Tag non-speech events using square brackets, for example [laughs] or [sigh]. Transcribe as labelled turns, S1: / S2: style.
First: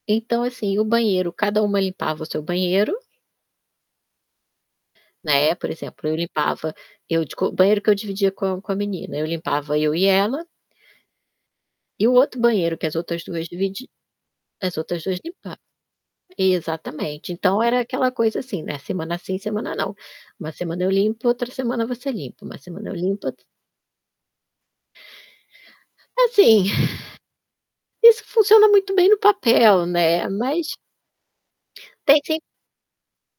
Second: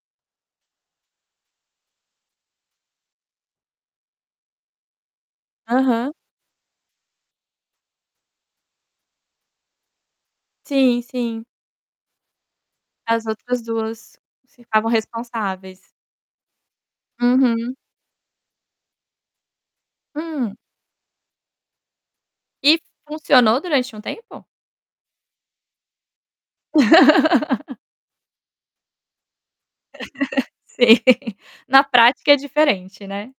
S1: Então, assim, o banheiro cada uma limpava o seu banheiro. Né, por exemplo,
S2: Aham.
S1: eu limpava, eu de co o banheiro que eu dividia com a com a menina. Eu limpava, eu e ela.
S2: Sim, sim.
S1: E o outro banheiro que as outras
S2: As
S1: 2
S2: outras
S1: dividi
S2: 2
S1: as
S2: ficavam
S1: outras 2 limpa
S2: responsáveis.
S1: Exatamente. Então,
S2: Uhum.
S1: era aquela coisa, assim, né, semana sim, semana não. "Uma
S2: Hum?
S1: semana eu limpo, outra semana você limpa, uma
S2: E f
S1: semana eu limpo, outra"
S2: funcionou durante um tempo?
S1: Assim,
S2: [laughs]
S1: [exhales] isso funciona muito bem no papel, né,
S2: [laughs]
S1: mas
S2: Sim. Na
S1: tem
S2: prática é
S1: sem
S2: diferente, né.